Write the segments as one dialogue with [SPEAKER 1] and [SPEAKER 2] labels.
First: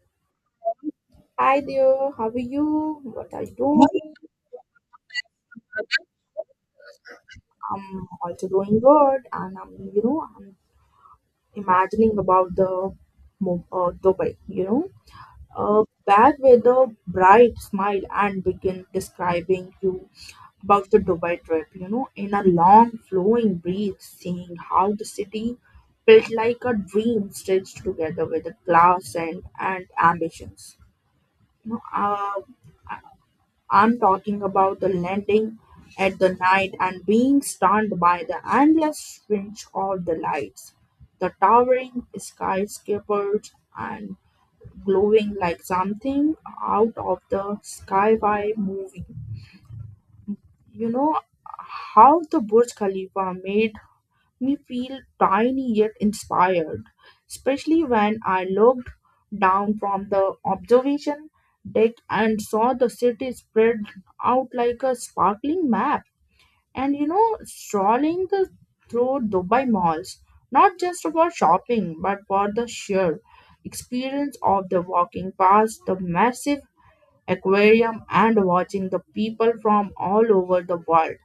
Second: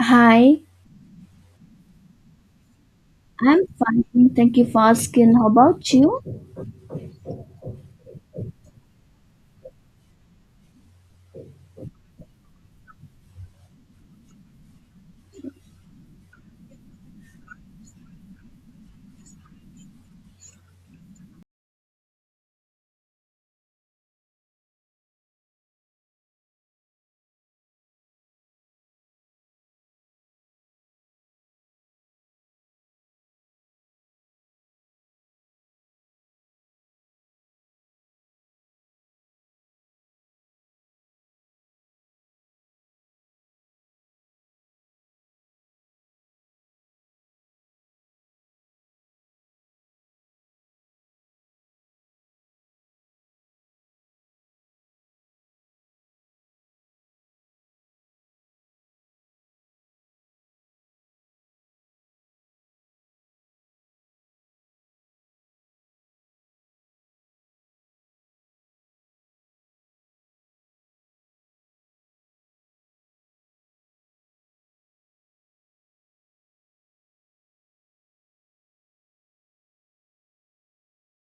[SPEAKER 1] Hi,
[SPEAKER 2] Hi there, how are you? What are you
[SPEAKER 1] I'm
[SPEAKER 2] doing?
[SPEAKER 1] fine. Thank you for asking. How about you?
[SPEAKER 2] I'm also doing good, and I'm imagining about the Dubai, back with a bright smile and begin describing you about the Dubai trip, you know, in a long flowing breath, seeing how the city felt like a dream stitched together with the class and ambitions. You know, uh, I'm talking about the landing at the night and being stunned by the endless switch of the lights, the towering skyscrapers, and glowing like something out of the sci-fi movie. You know how the Burj Khalifa made me feel tiny yet inspired, especially when I looked down from the observation deck and saw the city spread out like a sparkling map. And you know, through Dubai malls, not just for shopping, but for the sheer experience of the walking past the massive aquarium and watching the people from all over the world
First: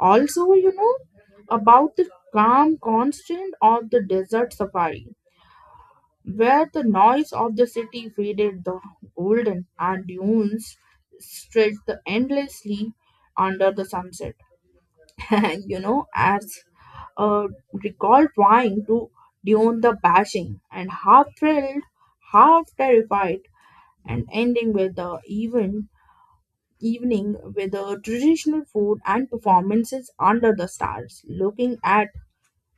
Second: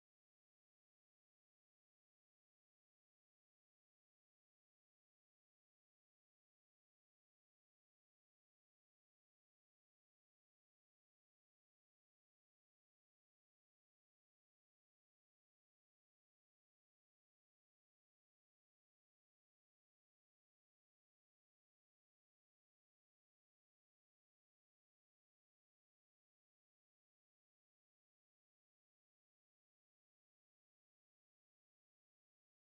[SPEAKER 2] also, you know about the calm constant of the desert safari, where the noise of the city faded, the golden and dunes stretched endlessly under the sunset. And you know, as uh, recall trying to tune the bashing and half thrilled, half terrified, and ending with the evening with the traditional food and performances under the stars, looking at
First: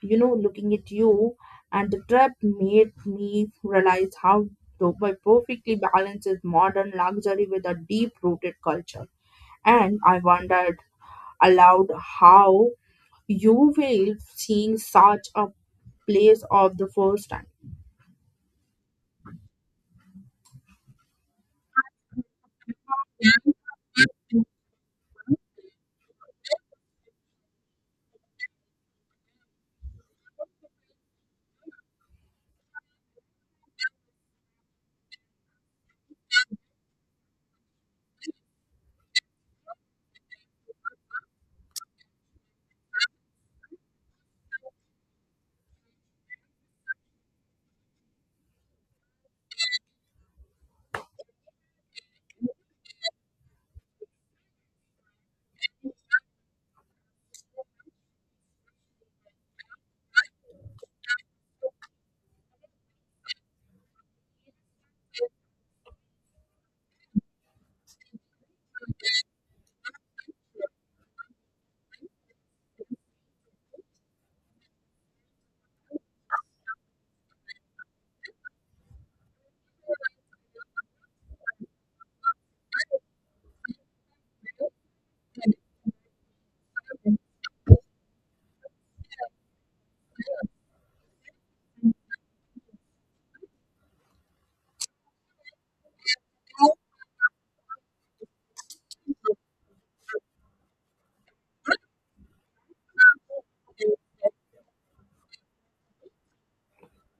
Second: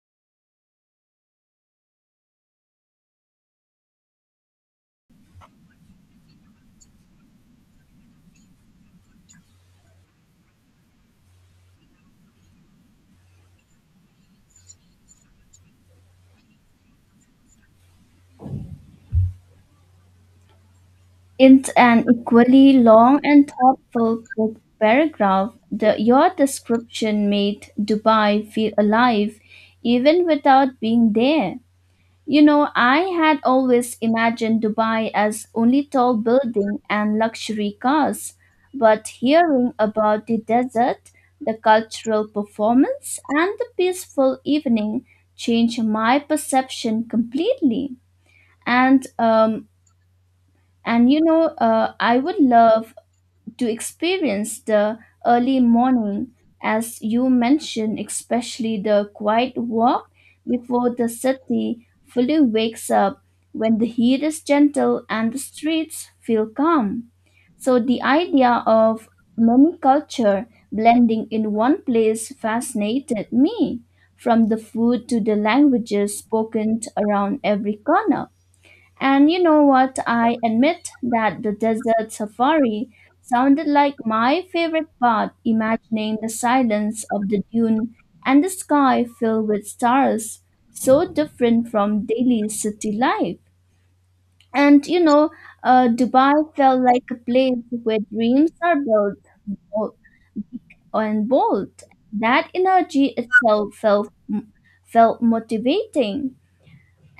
[SPEAKER 2] you know, looking at you and the trip made me realize how Dubai perfectly balances modern luxury with a deep rooted culture. And I wondered aloud how you feel seeing such a place of the first time.
[SPEAKER 1] It's an equally long and thoughtful quick paragraph. Your description made Dubai feel alive even without being there. You know, I had always imagined Dubai as only tall building and luxury cars, but hearing about the desert, the cultural performance, and the peaceful evening changed my perception completely. And um, and I would love to experience the early morning, as you mentioned, especially the quiet walk before the city fully wakes up when the heat is gentle and the streets feel calm. So the idea of many culture blending in one place fascinated me, from the food to the languages spoken around every corner. And you know what? I admit that the desert safari sounded like my favorite part, imagining the silence of the dune and the sky filled with stars, so different from daily city life. And Dubai felt like a place where dreams are built bo- and bold. That energy itself felt motivating.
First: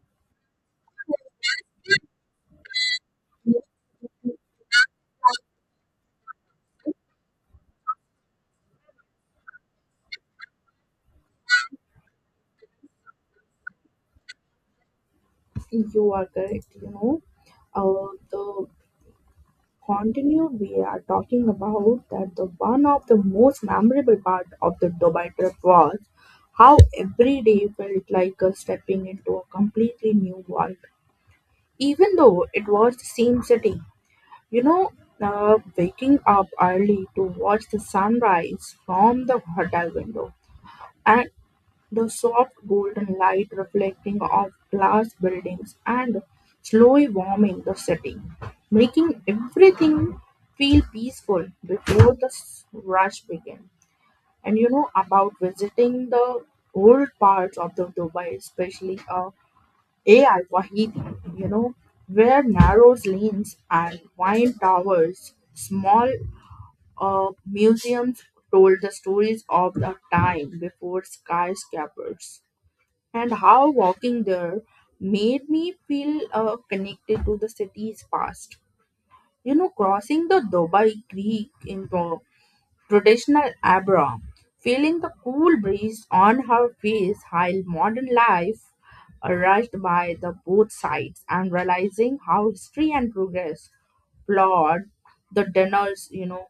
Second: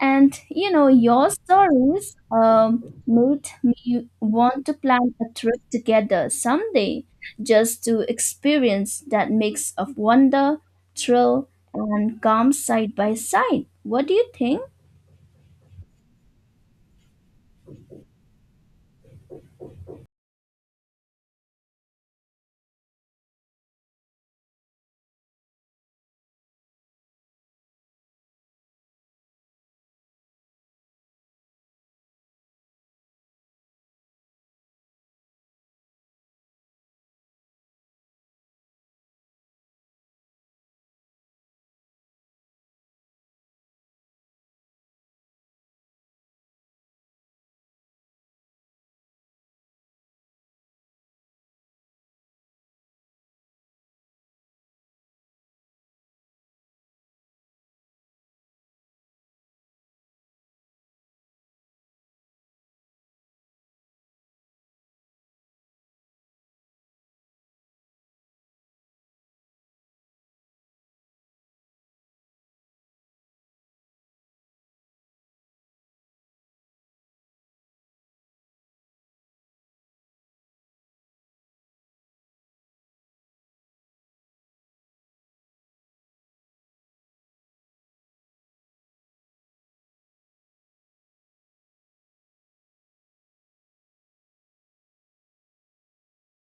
[SPEAKER 1] And you know, your stories made me want to plan a trip together someday just to experience that mix of wonder, thrill, and calm side by side. What do you think?
[SPEAKER 2] You are correct, you know. The continued we are talking about that the one of the most memorable part of the Dubai trip was how every day felt like stepping into a completely new world even though it was the same city you know waking up early to watch the sunrise from the hotel window and the soft golden light reflecting off glass buildings and slowly warming the city, making everything feel peaceful before the rush began. And you know about visiting the old parts of the Dubai, especially AI Wahidi, you know, where narrow lanes and wine towers, small museums told the stories of the time before skyscrapers and how walking there made me feel connected to the city's past. You know, crossing the Dubai Creek into traditional Abra, feeling the cool breeze on her face while modern life rushed by the both sides and realizing how history and progress flawed the dinners, you know,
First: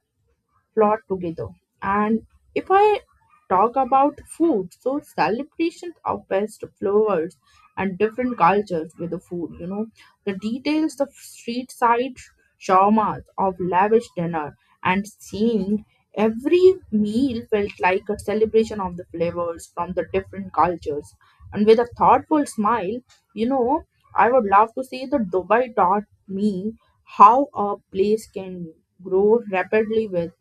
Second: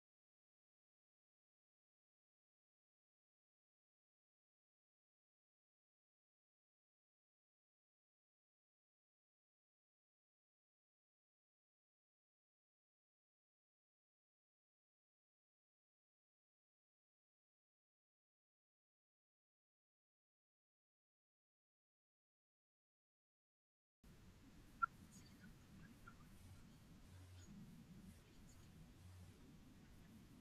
[SPEAKER 2] plot together. And if I talk about food, so celebrations of best flavors and different cultures with the food, you know, the details of street side shawarmas of lavish dinner and seeing every meal felt like a celebration of the flavors from the different cultures. And with a thoughtful smile, you know, I would love to say that Dubai taught me how a place can grow rapidly with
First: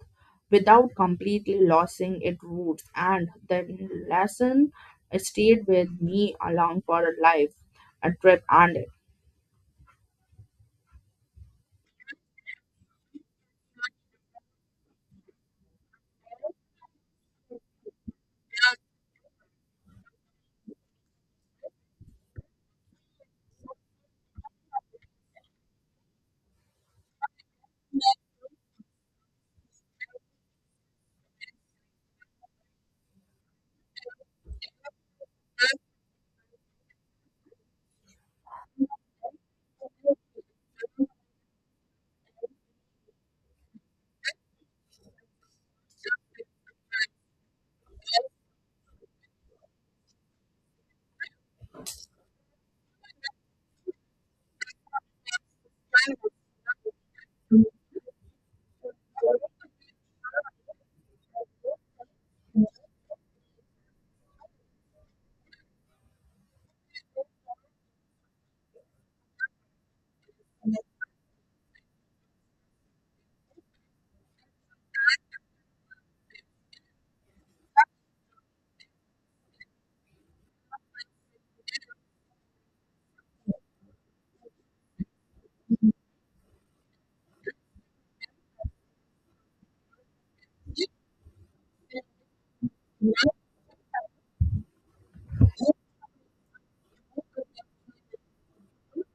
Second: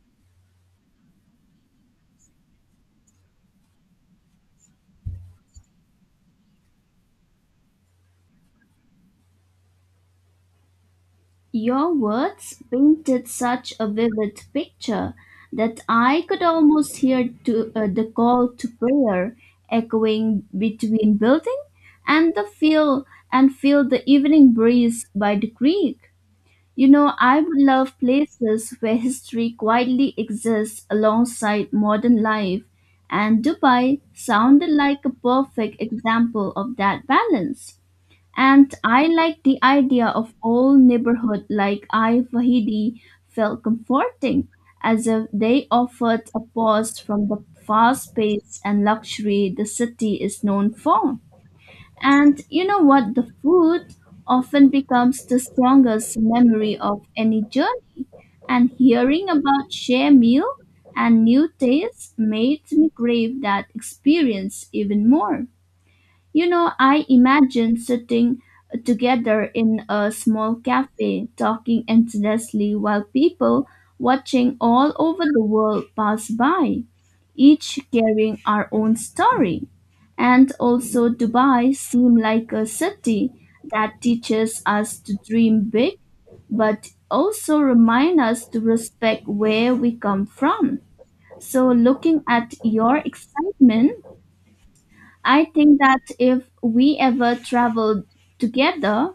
[SPEAKER 2] without completely losing its roots. And that lesson stayed with me along for a life, a trip, and
[SPEAKER 1] Your words painted such a vivid picture that I could almost hear the call to prayer echoing between building and the field and feel the evening breeze by the creek. You know, I would love places where history quietly exists alongside modern life, and Dubai sounded like a perfect example of that balance. And I like the idea of old neighborhood like I Wahidi felt comforting, as if they offered a pause from the fast pace and luxury the city is known for. And you know what? The food often becomes the strongest memory of any journey. And hearing about share meal and new tastes made me crave that experience even more. You know, I imagine sitting together in a small cafe talking endlessly while people watching all over the world pass by, each carrying our own story. And also Dubai seemed like a city that teaches us to dream big, but also remind us to respect where we come from. So looking at your excitement, I think that if we ever traveled together,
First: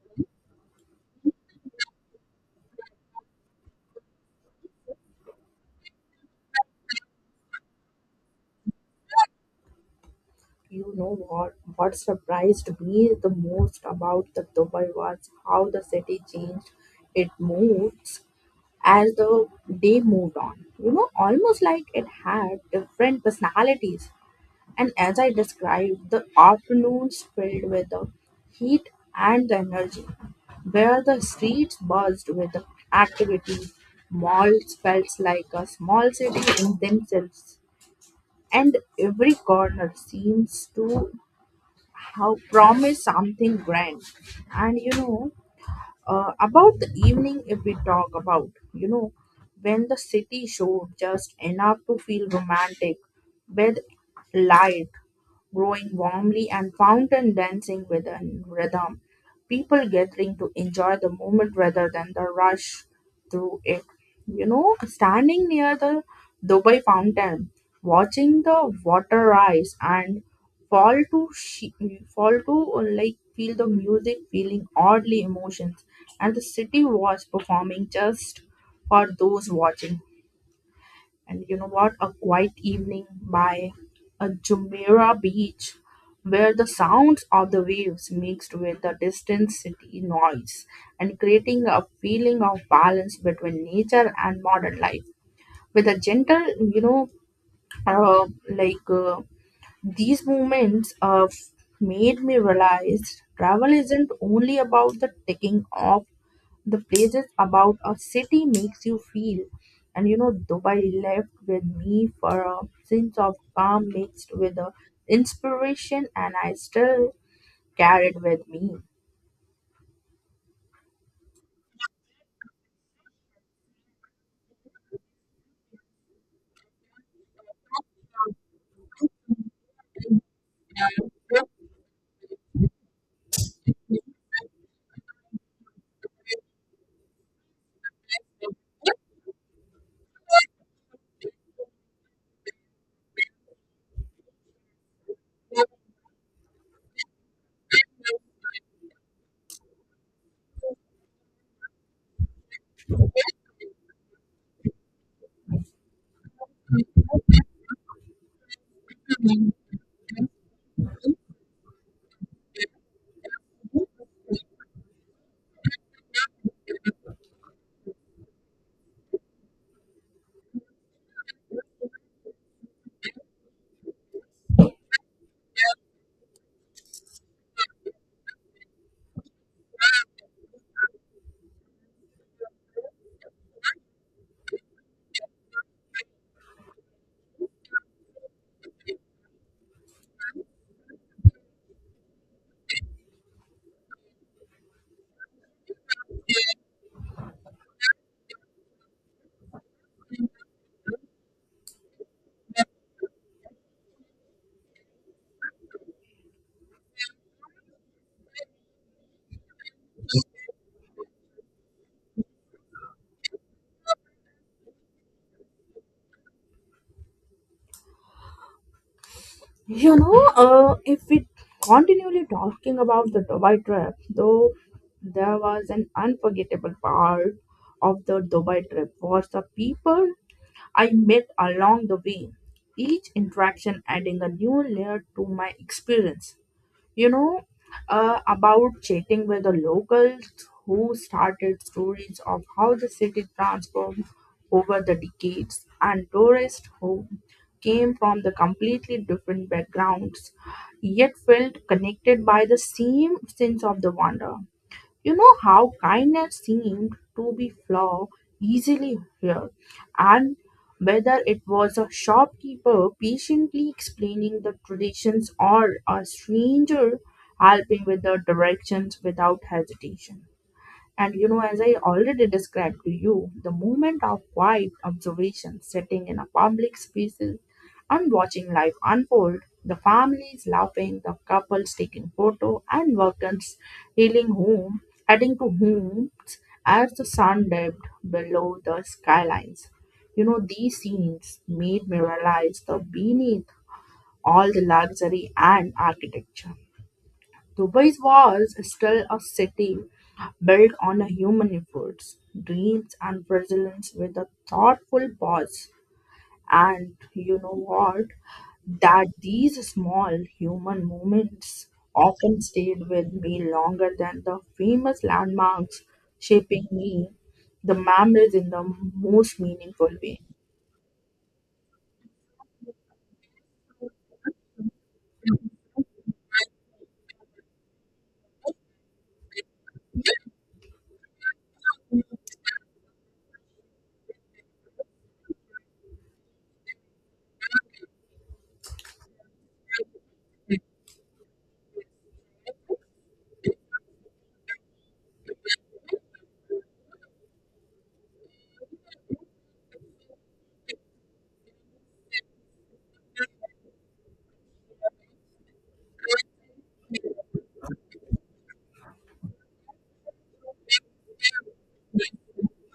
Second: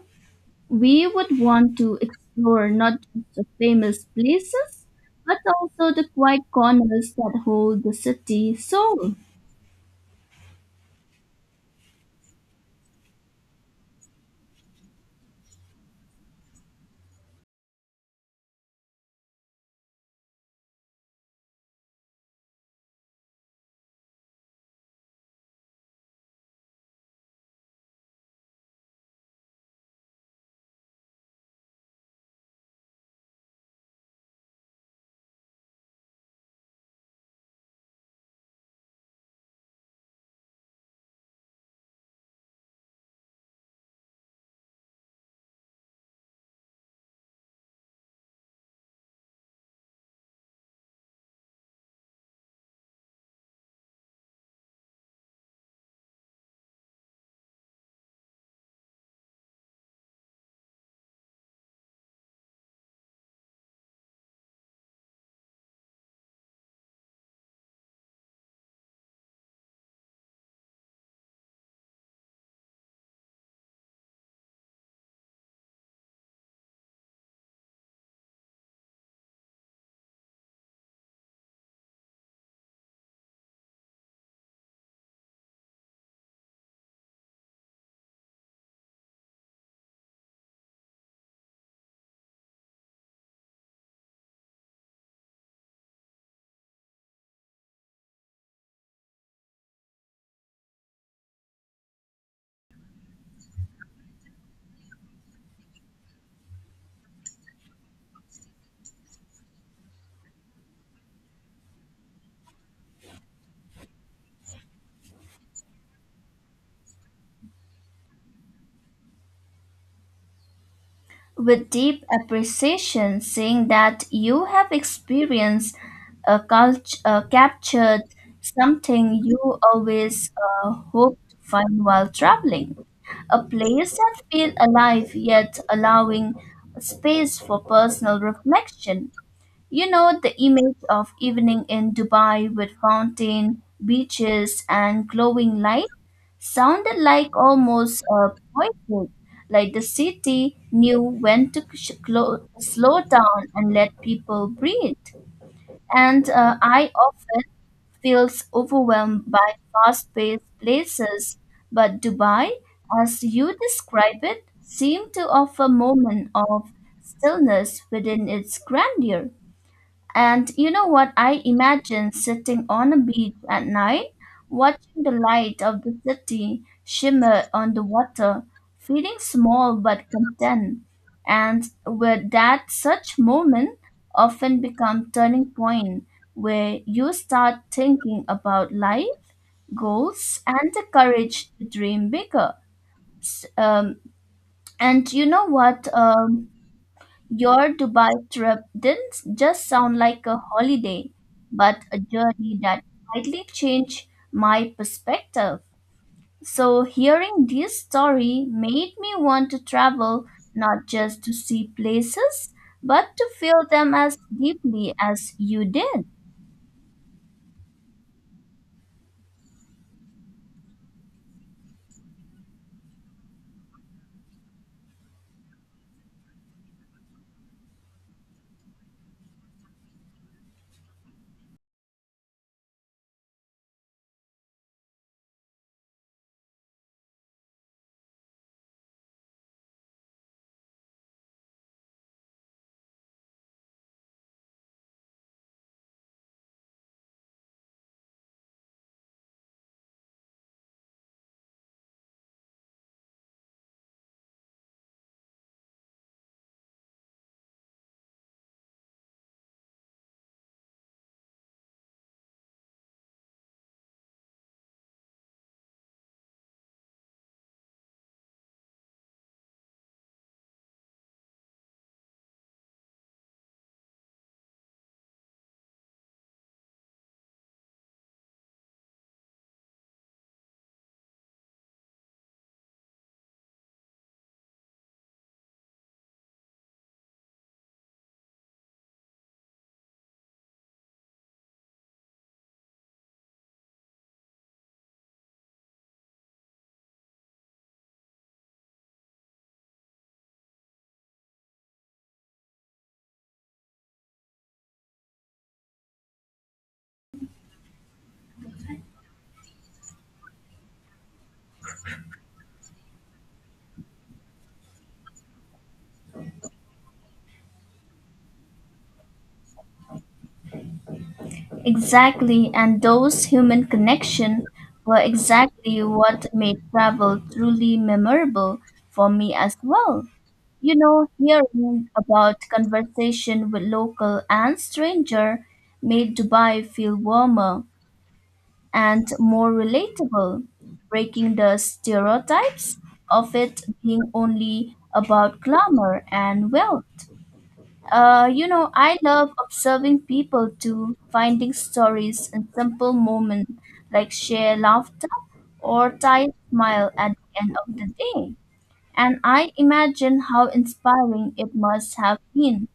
[SPEAKER 1] we would want to explore not just the famous places, but also the quiet corners that hold the city soul.
[SPEAKER 2] you know what? What surprised me the most about the Dubai was how the city changed its moods as the day moved on. You know, almost like it had different personalities. And as I described, the afternoons filled with the heat and the energy, where the streets buzzed with the activity, malls felt like a small city in themselves, and every corner seems to have promised something grand. And about the evening, if we talk about, you know, when the city showed just enough to feel romantic with light growing warmly and fountain dancing with a rhythm. People gathering to enjoy the moment rather than the rush through it. You know, standing near the Dubai fountain, watching the water rise and fall to she- fall to like feel the music, feeling oddly emotions, and the city was performing just for those watching. And you know what? A quiet evening by a Jumeirah beach where the sounds of the waves mixed with the distant city noise and creating a feeling of balance between nature and modern life with a gentle uh, like uh, these moments made me realize travel isn't only about the taking off the places about a city makes you feel. And you know, Dubai left with me for a sense of calm mixed with the inspiration, and I still carry it with me.
[SPEAKER 1] With deep appreciation, seeing that you have experienced a culture, captured something you always hope to find while traveling. A place that feels alive yet allowing space for personal reflection. You know, the image of evening in Dubai with fountain, beaches, and glowing light sounded like almost a poetry, like the city knew when to slow down and let people breathe. And I often feels overwhelmed by fast-paced places, but Dubai, as you describe it, seemed to offer moment of stillness within its grandeur. And you know what? I imagine sitting on a beach at night, watching the light of the city shimmer on the water, feeling small but content. And with that, such moment often become turning point where you start thinking about life, goals, and the courage to dream bigger. Um, and you know what? Your Dubai trip didn't just sound like a holiday, but a journey that slightly changed my perspective. So, hearing this story made me want to travel not just to see places, but to feel them as deeply as you did.
[SPEAKER 2] If we continually talking about the Dubai trip, though there was an unforgettable part of the Dubai trip was the people I met along the way. Each interaction adding a new layer to my experience. you know, about chatting with the locals who started stories of how the city transformed over the decades and tourists who came from the completely different backgrounds yet felt connected by the same sense of the wonder you know how kindness seemed to be flow easily here, and whether it was a shopkeeper patiently explaining the traditions or a stranger helping with the directions without hesitation. And you know, as I already described to you, the moment of quiet observation, sitting in a public space and watching life unfold, the families laughing, the couples taking photo, and workers healing home, adding to homes as the sun dipped below the skylines. You know, these scenes made me realize the beneath all the luxury and architecture Dubai's was still a city built on human efforts, dreams, and resilience with a thoughtful pause. And you know what? That these small human moments often stayed with me longer than the famous landmarks, shaping me the memories in the most meaningful way.
[SPEAKER 1] Exactly, and those human connections were exactly what made travel truly memorable for me as well. You know, hearing about conversation with local and stranger made Dubai feel warmer and more relatable, breaking the stereotypes of it being only about glamour and wealth. You know, I love observing people too, finding stories and simple moments like shared laughter or tired smile at the end of the day. And I imagine how inspiring it must have been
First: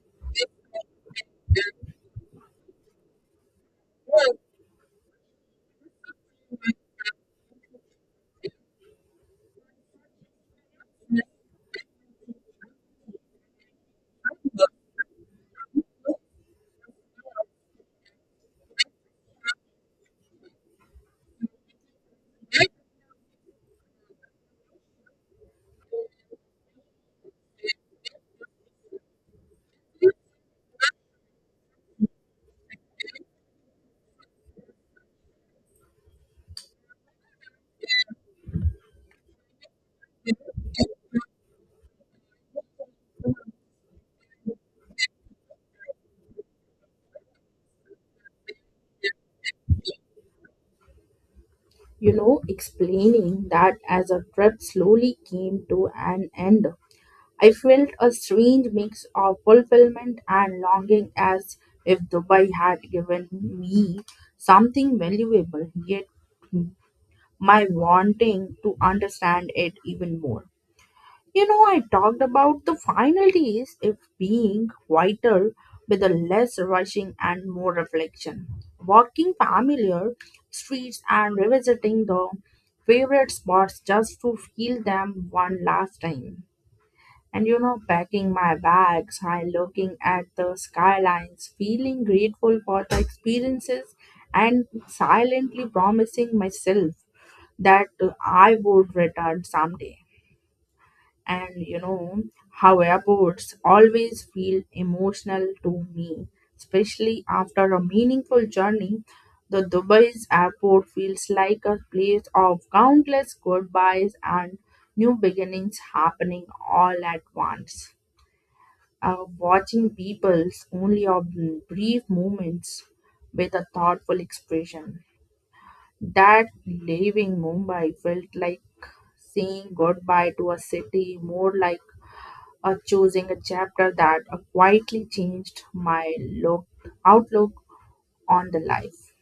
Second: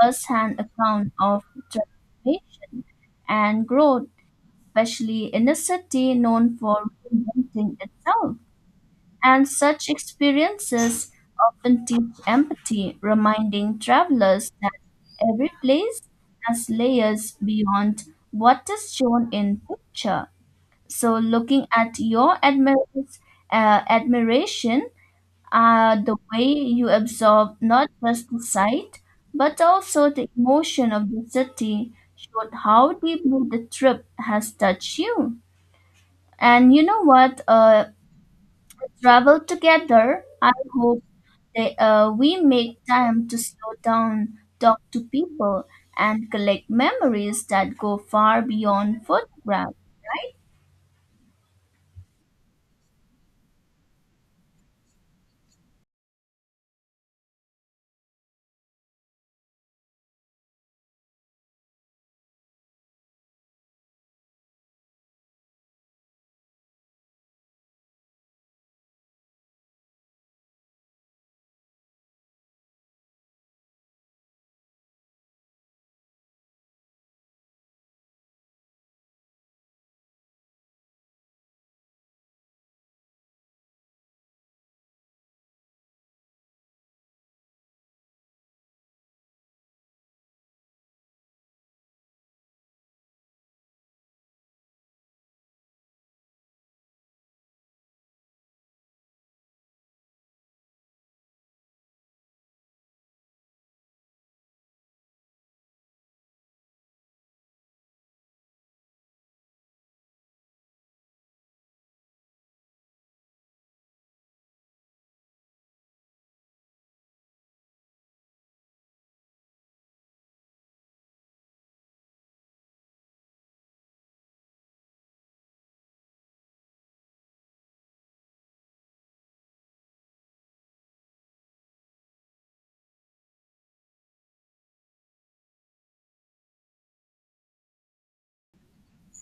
[SPEAKER 1] first-hand account of transformation and growth, especially in a city known for reinventing itself. And such experiences often teach empathy, reminding travelers that every place has layers beyond what is shown in picture. So, looking at your admiration, the way you absorb not just the sight but also the emotion of the city showed how deeply the trip has touched you. And you know what? Travel together, I hope that we make time to slow down, talk to people, and collect memories that go far beyond photographs. Right?
[SPEAKER 2] You know, explaining that as a trip slowly came to an end I felt a strange mix of fulfillment and longing as if Dubai had given me something valuable, yet my wanting to understand it even more. You know, I talked about the final days if being vital with a less rushing and more reflection. Walking familiar streets and revisiting the favorite spots just to feel them one last time. And you know, packing my bags, I looking at the skylines, feeling grateful for the experiences, and silently promising myself that I would return someday. And you know how airports always feel emotional to me, especially after a meaningful journey. The Dubai's airport feels like a place of countless goodbyes and new beginnings happening all at once. Watching people's only of brief moments with a thoughtful expression. That leaving Mumbai felt like saying goodbye to a city, more like a choosing a chapter that quietly changed my look outlook on the life.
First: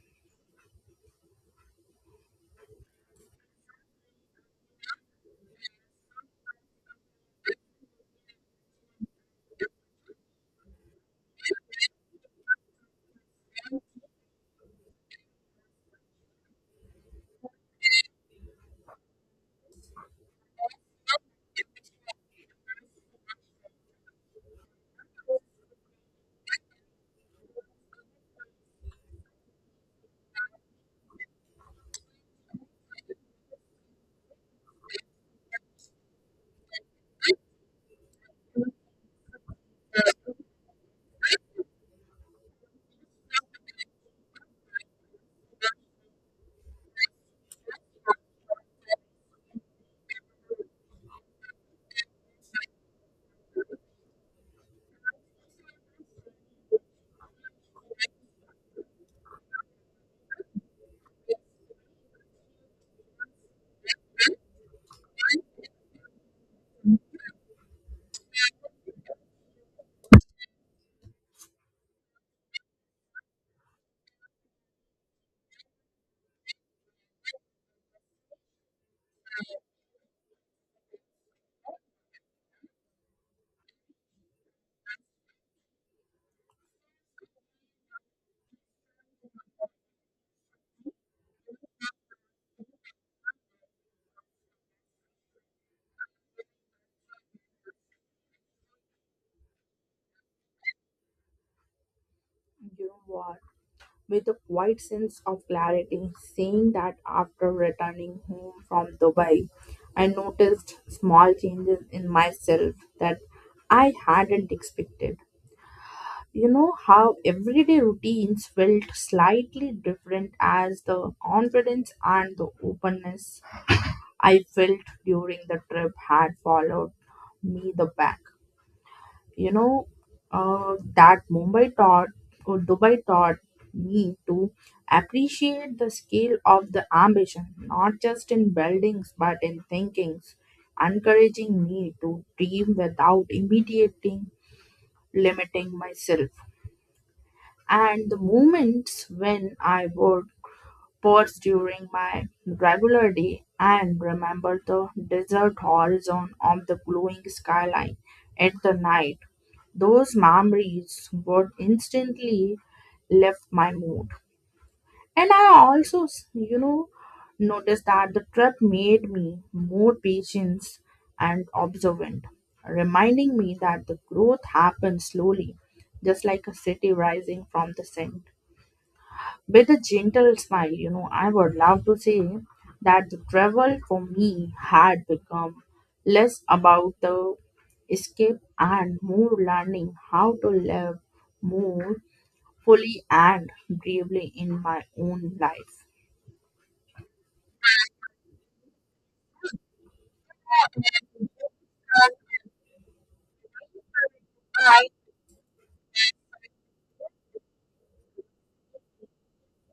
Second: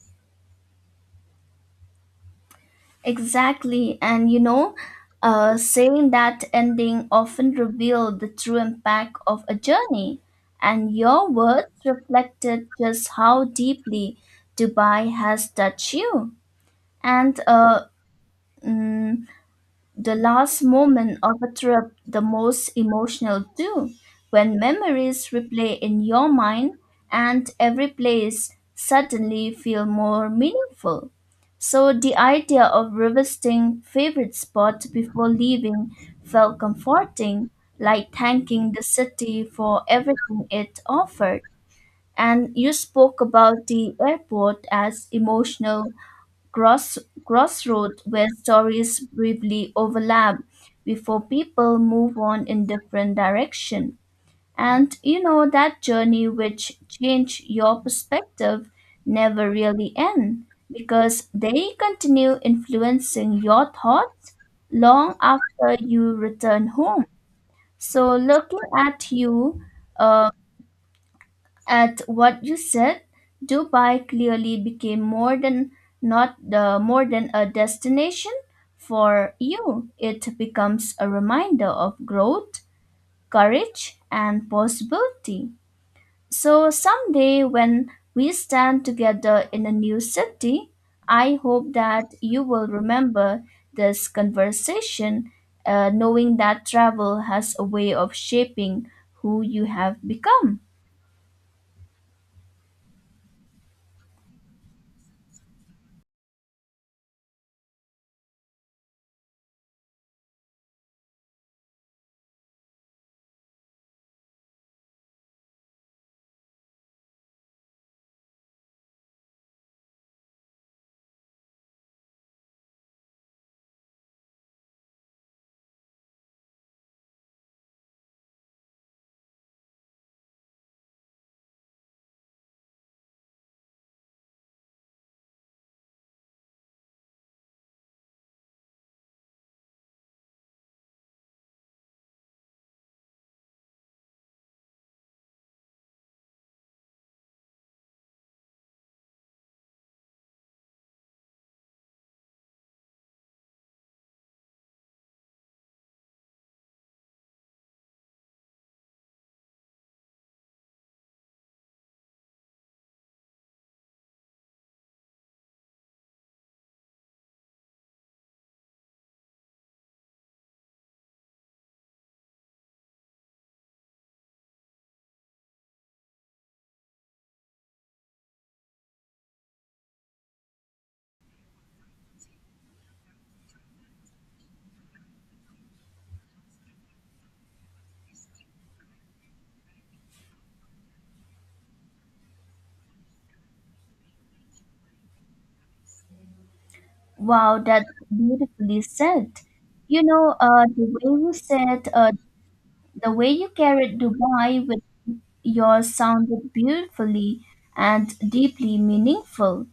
[SPEAKER 1] Exactly. And you know, saying that ending often revealed the true impact of a journey. And your words reflected just how deeply Dubai has touched you. And mm, the last moment of a trip, the most emotional too, when memories replay in your mind and every place suddenly feel more meaningful. So the idea of revisiting favorite spot before leaving felt comforting, like thanking the city for everything it offered. And you spoke about the airport as emotional Cross, crossroads where stories briefly overlap before people move on in different direction. And you know that journey which change your perspective never really end because they continue influencing your thoughts long after you return home. So looking at you, uh, at what you said, Dubai clearly became more than not the more than a destination for you. It becomes a reminder of growth, courage, and possibility. So someday when we stand together in a new city, I hope that you will remember this conversation, knowing that travel has a way of shaping who you have become.
[SPEAKER 2] You know what? With a quiet sense of clarity, saying that after returning home from Dubai, I noticed small changes in myself that I hadn't expected. You know how everyday routines felt slightly different as the confidence and the openness I felt during the trip had followed me the back you know that Mumbai taught or Dubai taught me to appreciate the scale of the ambition, not just in buildings but in thinkings, encouraging me to dream without immediately limiting myself. And the moments when I would pause during my regular day and remember the desert horizon of the glowing skyline at the night those memories reads would instantly lift my mood. And I also noticed that the trip made me more patient and observant, reminding me that the growth happens slowly, just like a city rising from the sand. With a gentle smile, you know, I would love to say that the travel for me had become less about the escape and more learning how to live more fully and bravely in my own life.
[SPEAKER 1] Wow, that's beautifully said. You know, the way you carried Dubai with yours sounded beautifully and deeply meaningful,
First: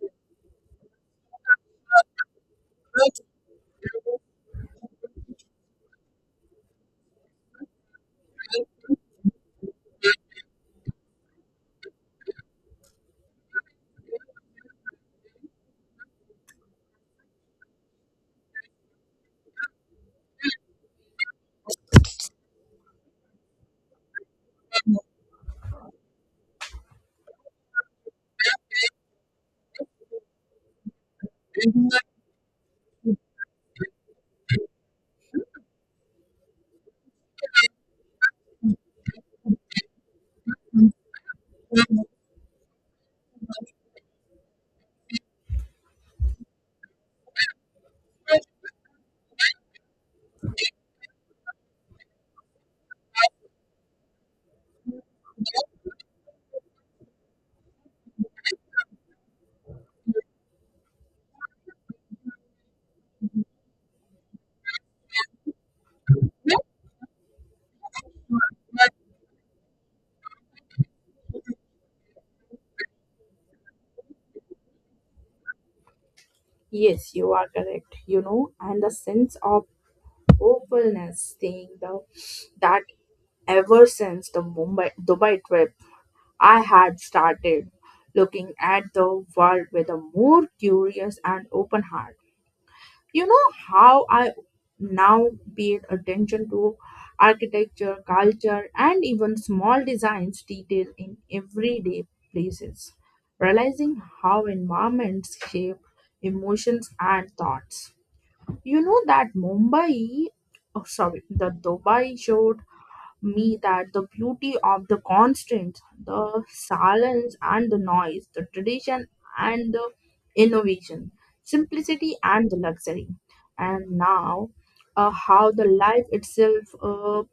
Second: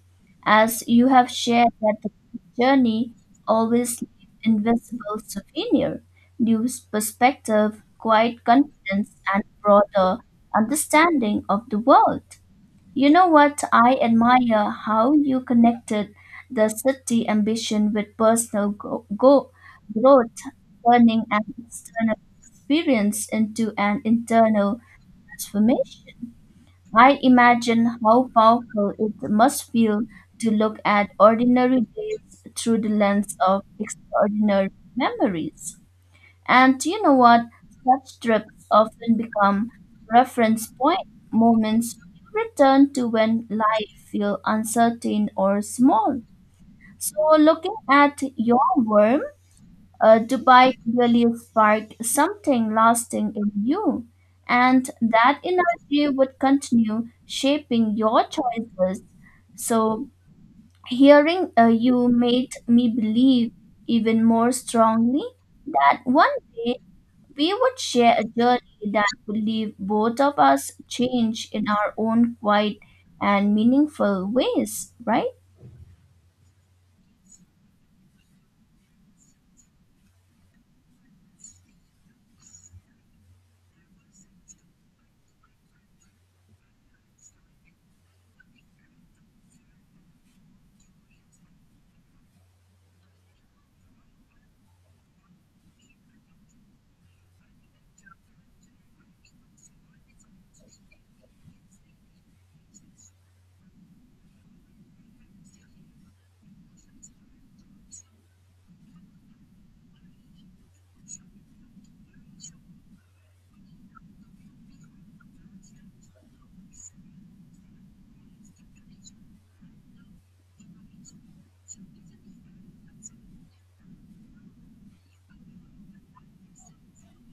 [SPEAKER 1] as you have shared that the journey always leaves invisible souvenir, new perspective, quiet confidence, and broader understanding of the world. You know what? I admire how you connected the city ambition with personal growth, turning an external experience into an internal transformation. I imagine how powerful it must feel to look at ordinary days through the lens of extraordinary memories. And you know what? Such trips often become reference point moments you return to when life feels uncertain or small. So, looking at your worm, Dubai really sparked something lasting in you, and that energy would continue shaping your choices. So, hearing you made me believe even more strongly that one day we would share a journey that would leave both of us changed in our own quiet and meaningful ways, right?
[SPEAKER 2] Yes, you are correct. You know, and the sense of hopefulness, seeing the that ever since the Mumbai Dubai trip I had started looking at the world with a more curious and open heart. You know how I now paid attention to architecture, culture, and even small designs detail in everyday places, realizing how environments shape emotions and thoughts. You know that Mumbai, oh, sorry, the Dubai showed me that the beauty of the constraints, the silence and the noise, the tradition and the innovation, simplicity and the luxury. And now, how the life itself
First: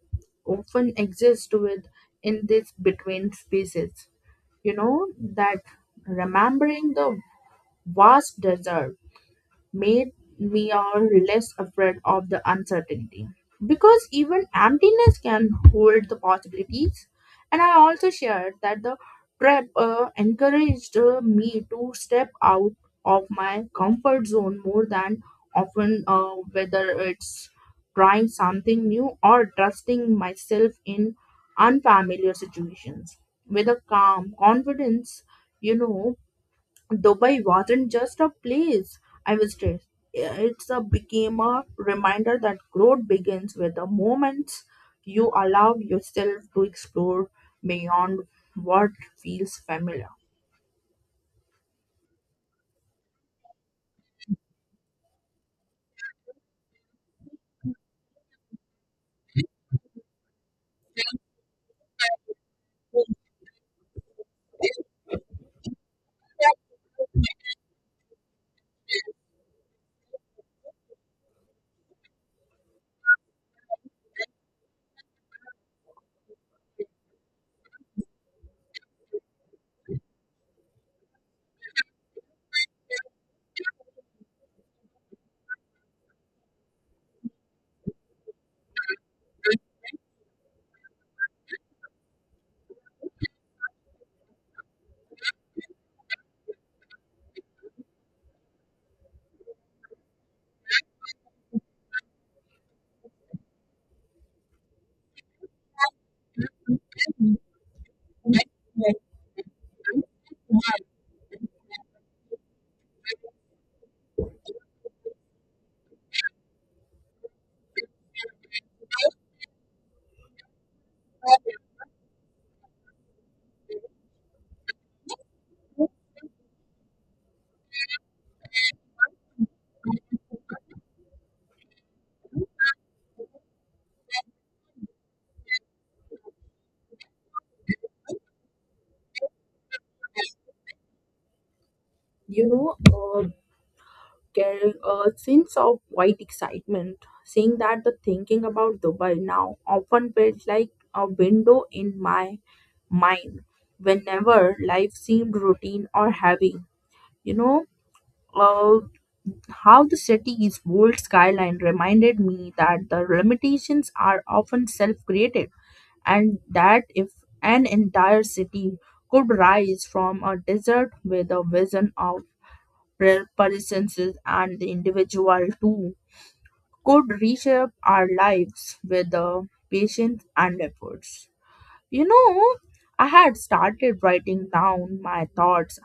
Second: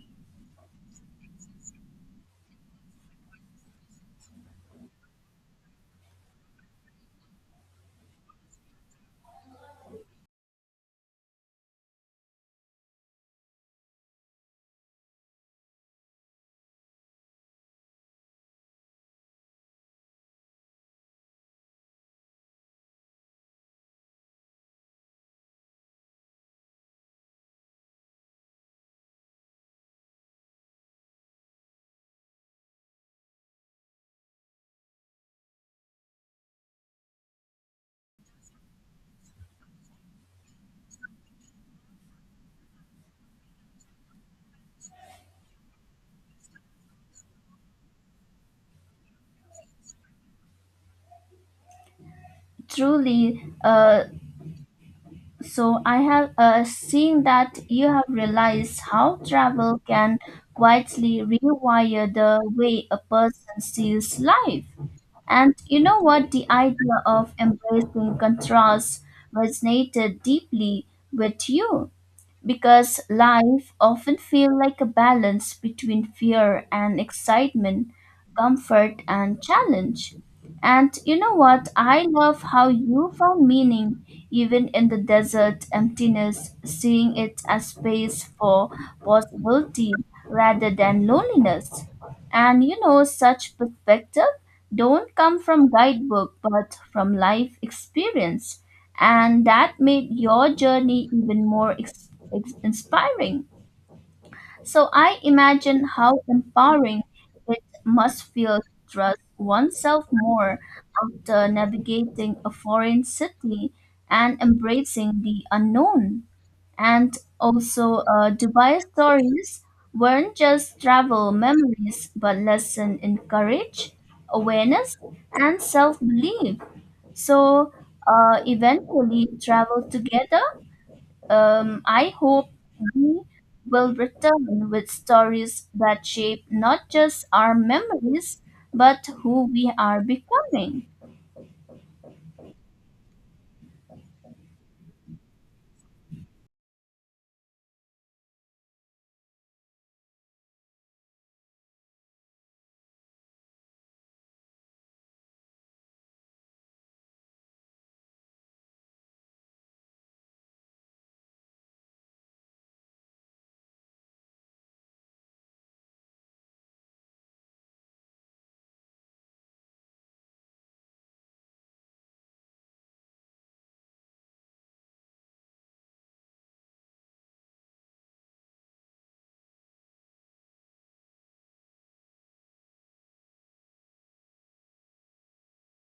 [SPEAKER 2] often exists with in this between spaces. You know, that remembering the vast desert made me are less afraid of the uncertainty because even emptiness can hold the possibilities and I also shared that the trip encouraged me to step out of my comfort zone more than often whether it's trying something new or trusting myself in unfamiliar situations with a calm confidence you know Dubai wasn't just a place I visited. It's a became a reminder that growth begins with the moments you allow yourself to explore beyond what feels familiar.
[SPEAKER 1] Truly. So I have seen that you have realized how travel can quietly rewire the way a person sees life. And you know what? The idea of embracing contrast resonated deeply with you because life often feels like a balance between fear and excitement, comfort and challenge. And you know what? I love how you found meaning even in the desert emptiness, seeing it as space for possibility rather than loneliness. And you know, such perspective don't come from guidebook but from life experience and that made your journey even more inspiring. So I imagine how empowering it must feel to trust oneself more after navigating a foreign city and embracing the unknown. And also, Dubai stories weren't just travel memories but lesson in courage, awareness, and self belief. So eventually travel together. I hope we will return with stories that shape not just our memories, but who we are becoming.
[SPEAKER 2] You know, uh, Getting a sense of white excitement, seeing that the thinking about Dubai now often felt like a window in my mind whenever life seemed routine or heavy. You know, uh, How the city's bold skyline reminded me that the limitations are often self created, and that if an entire city could rise from a desert with a vision of presences and the individual too could reshape our lives with the patience and efforts. You know, I had started writing down my thoughts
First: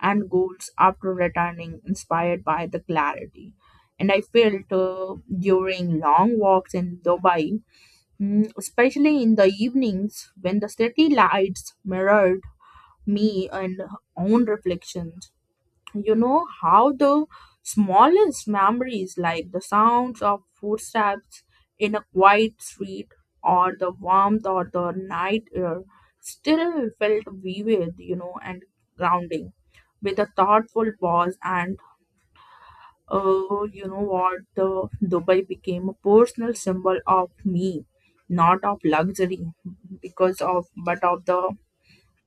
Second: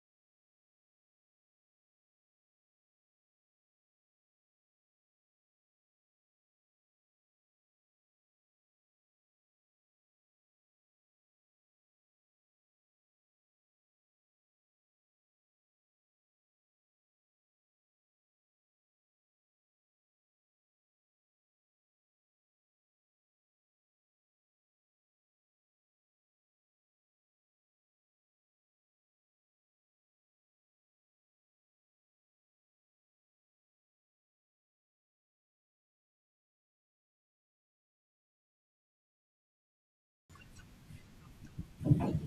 [SPEAKER 2] and goals after returning inspired by the clarity. And I felt during long walks in Dubai, especially in the evenings when the city lights mirrored me and own reflections you know how the smallest memories like the sounds of footsteps in a quiet street or the warmth or the night air still felt vivid you know and grounding with a thoughtful pause and you know what the dubai became a personal symbol of me not of luxury because of but of the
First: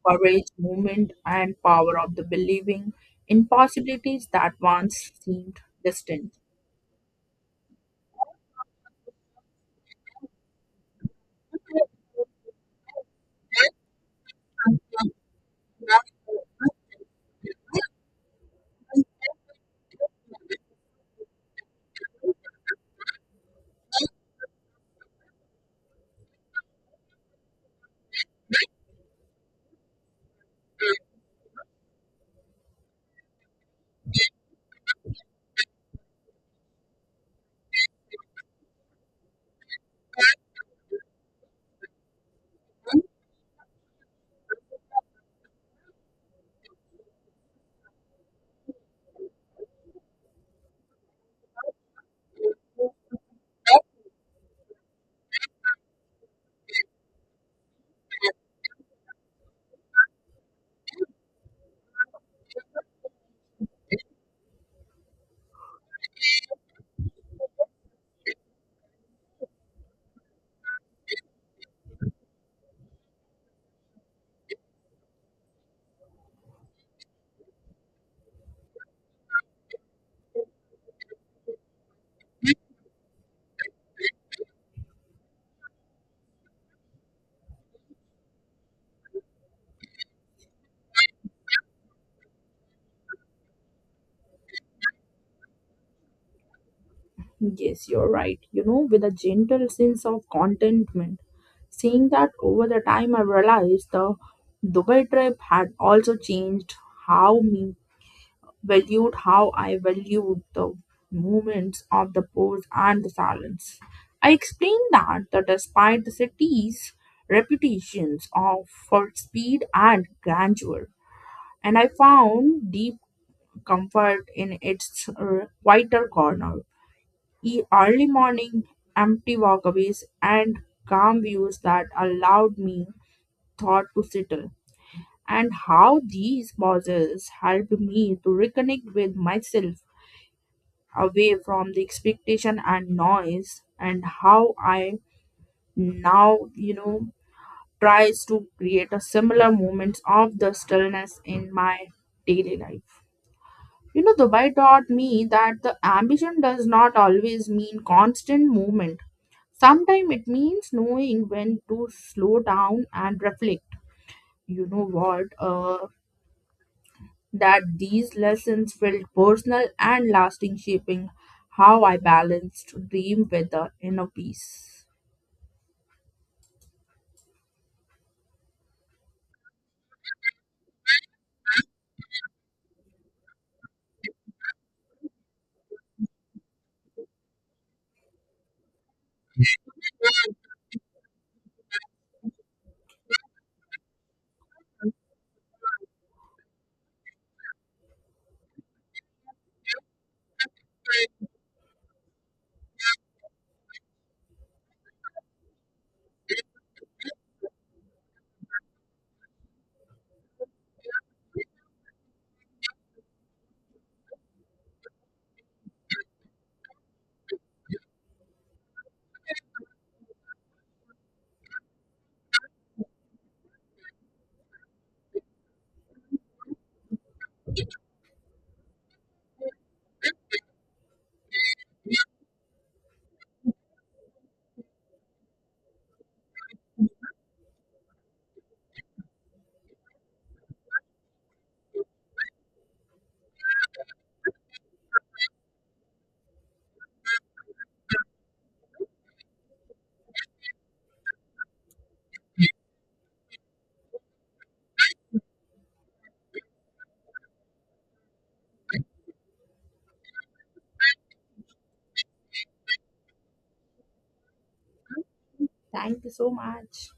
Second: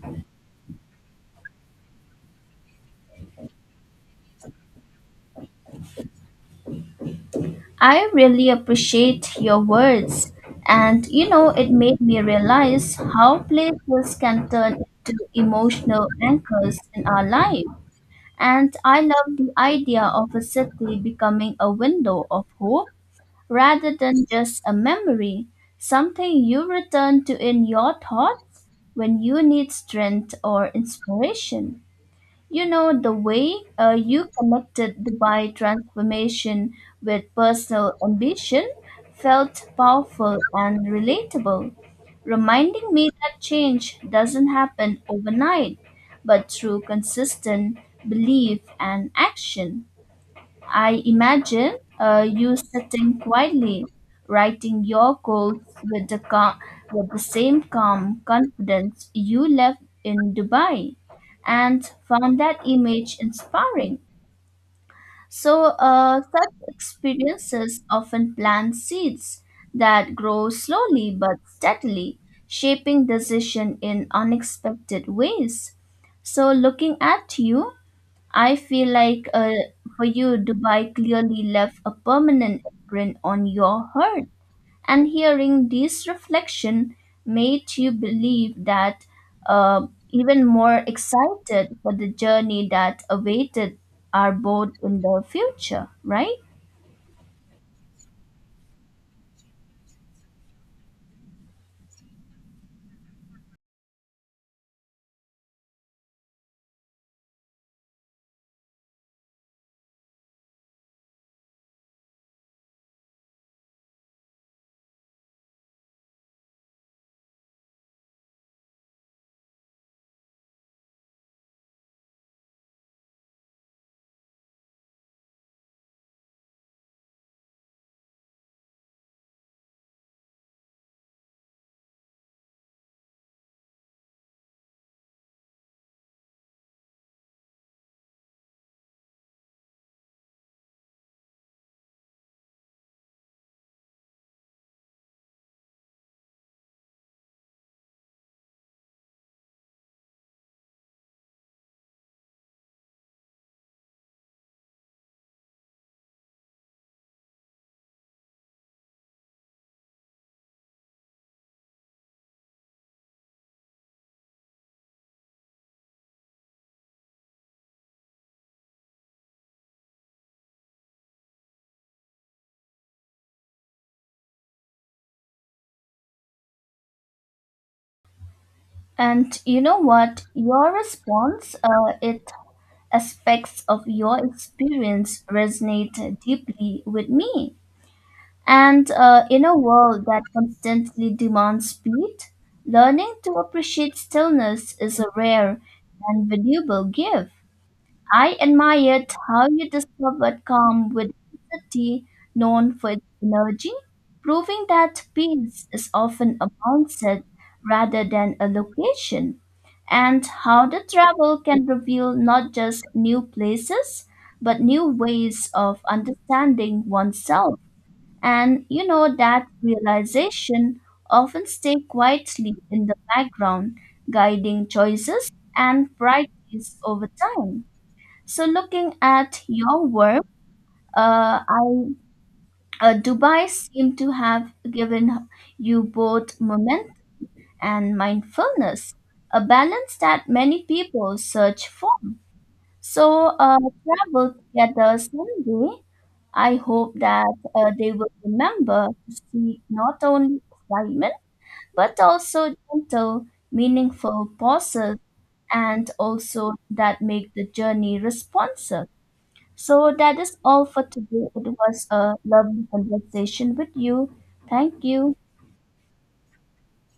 [SPEAKER 2] courage, movement, and power of the believing in possibilities that once seemed distant.
[SPEAKER 1] I really appreciate your words. And you know, it made me realize how places can turn into emotional anchors in our life. And I love the idea of a city becoming a window of hope rather than just a memory, something you return to in your thoughts when you need strength or inspiration. You know, the way you connected Dubai transformation with personal ambition felt powerful and relatable, reminding me that change doesn't happen overnight, but through consistent belief and action. I imagine you sitting quietly, writing your goals with the same calm confidence you left in Dubai, and found that image inspiring. So, such experiences often plant seeds that grow slowly but steadily, shaping decision in unexpected ways. So, looking at you, I feel like for you, Dubai clearly left a permanent imprint on your heart. And hearing this reflection made you believe that even more excited for the journey that awaited our both in the future, right?
[SPEAKER 2] Yes, you're right. You know, with a gentle sense of contentment. Seeing that over the time, I realized the Dubai trip had also changed how me how I valued the moments of the pause and the silence. I explained that, that despite the city's reputations of for speed and grandeur, and I found deep comfort in its quieter corner, early morning empty walkways and calm views that allowed me thought to settle and how these pauses helped me to reconnect with myself away from the expectation and noise and how I now you know tries to create a similar moments of the stillness in my daily life you know dubai taught me that the ambition does not always mean constant movement sometimes it means knowing when to slow down and reflect you know what, that these lessons felt personal and lasting, shaping how I balanced dream with the inner peace.
[SPEAKER 1] And you know what? Your response, it aspects of your experience resonate deeply with me. And in a world that constantly demands speed, learning to appreciate stillness is a rare and valuable gift. I admired how you discovered calm with a city known for its energy, proving that peace is often a mindset rather than a location, and how the travel can reveal not just new places, but new ways of understanding oneself. And you know that realization often stay quietly in the background, guiding choices and priorities over time. So looking at your work, I Dubai seemed to have given you both momentum and mindfulness, a balance that many people search for. So travel together someday I hope that they will remember to seek not only excitement, but also gentle, meaningful pauses and also that make the journey responsive. So that is all for today. It was a lovely conversation with you. Thank you.
[SPEAKER 2] Thank you so much.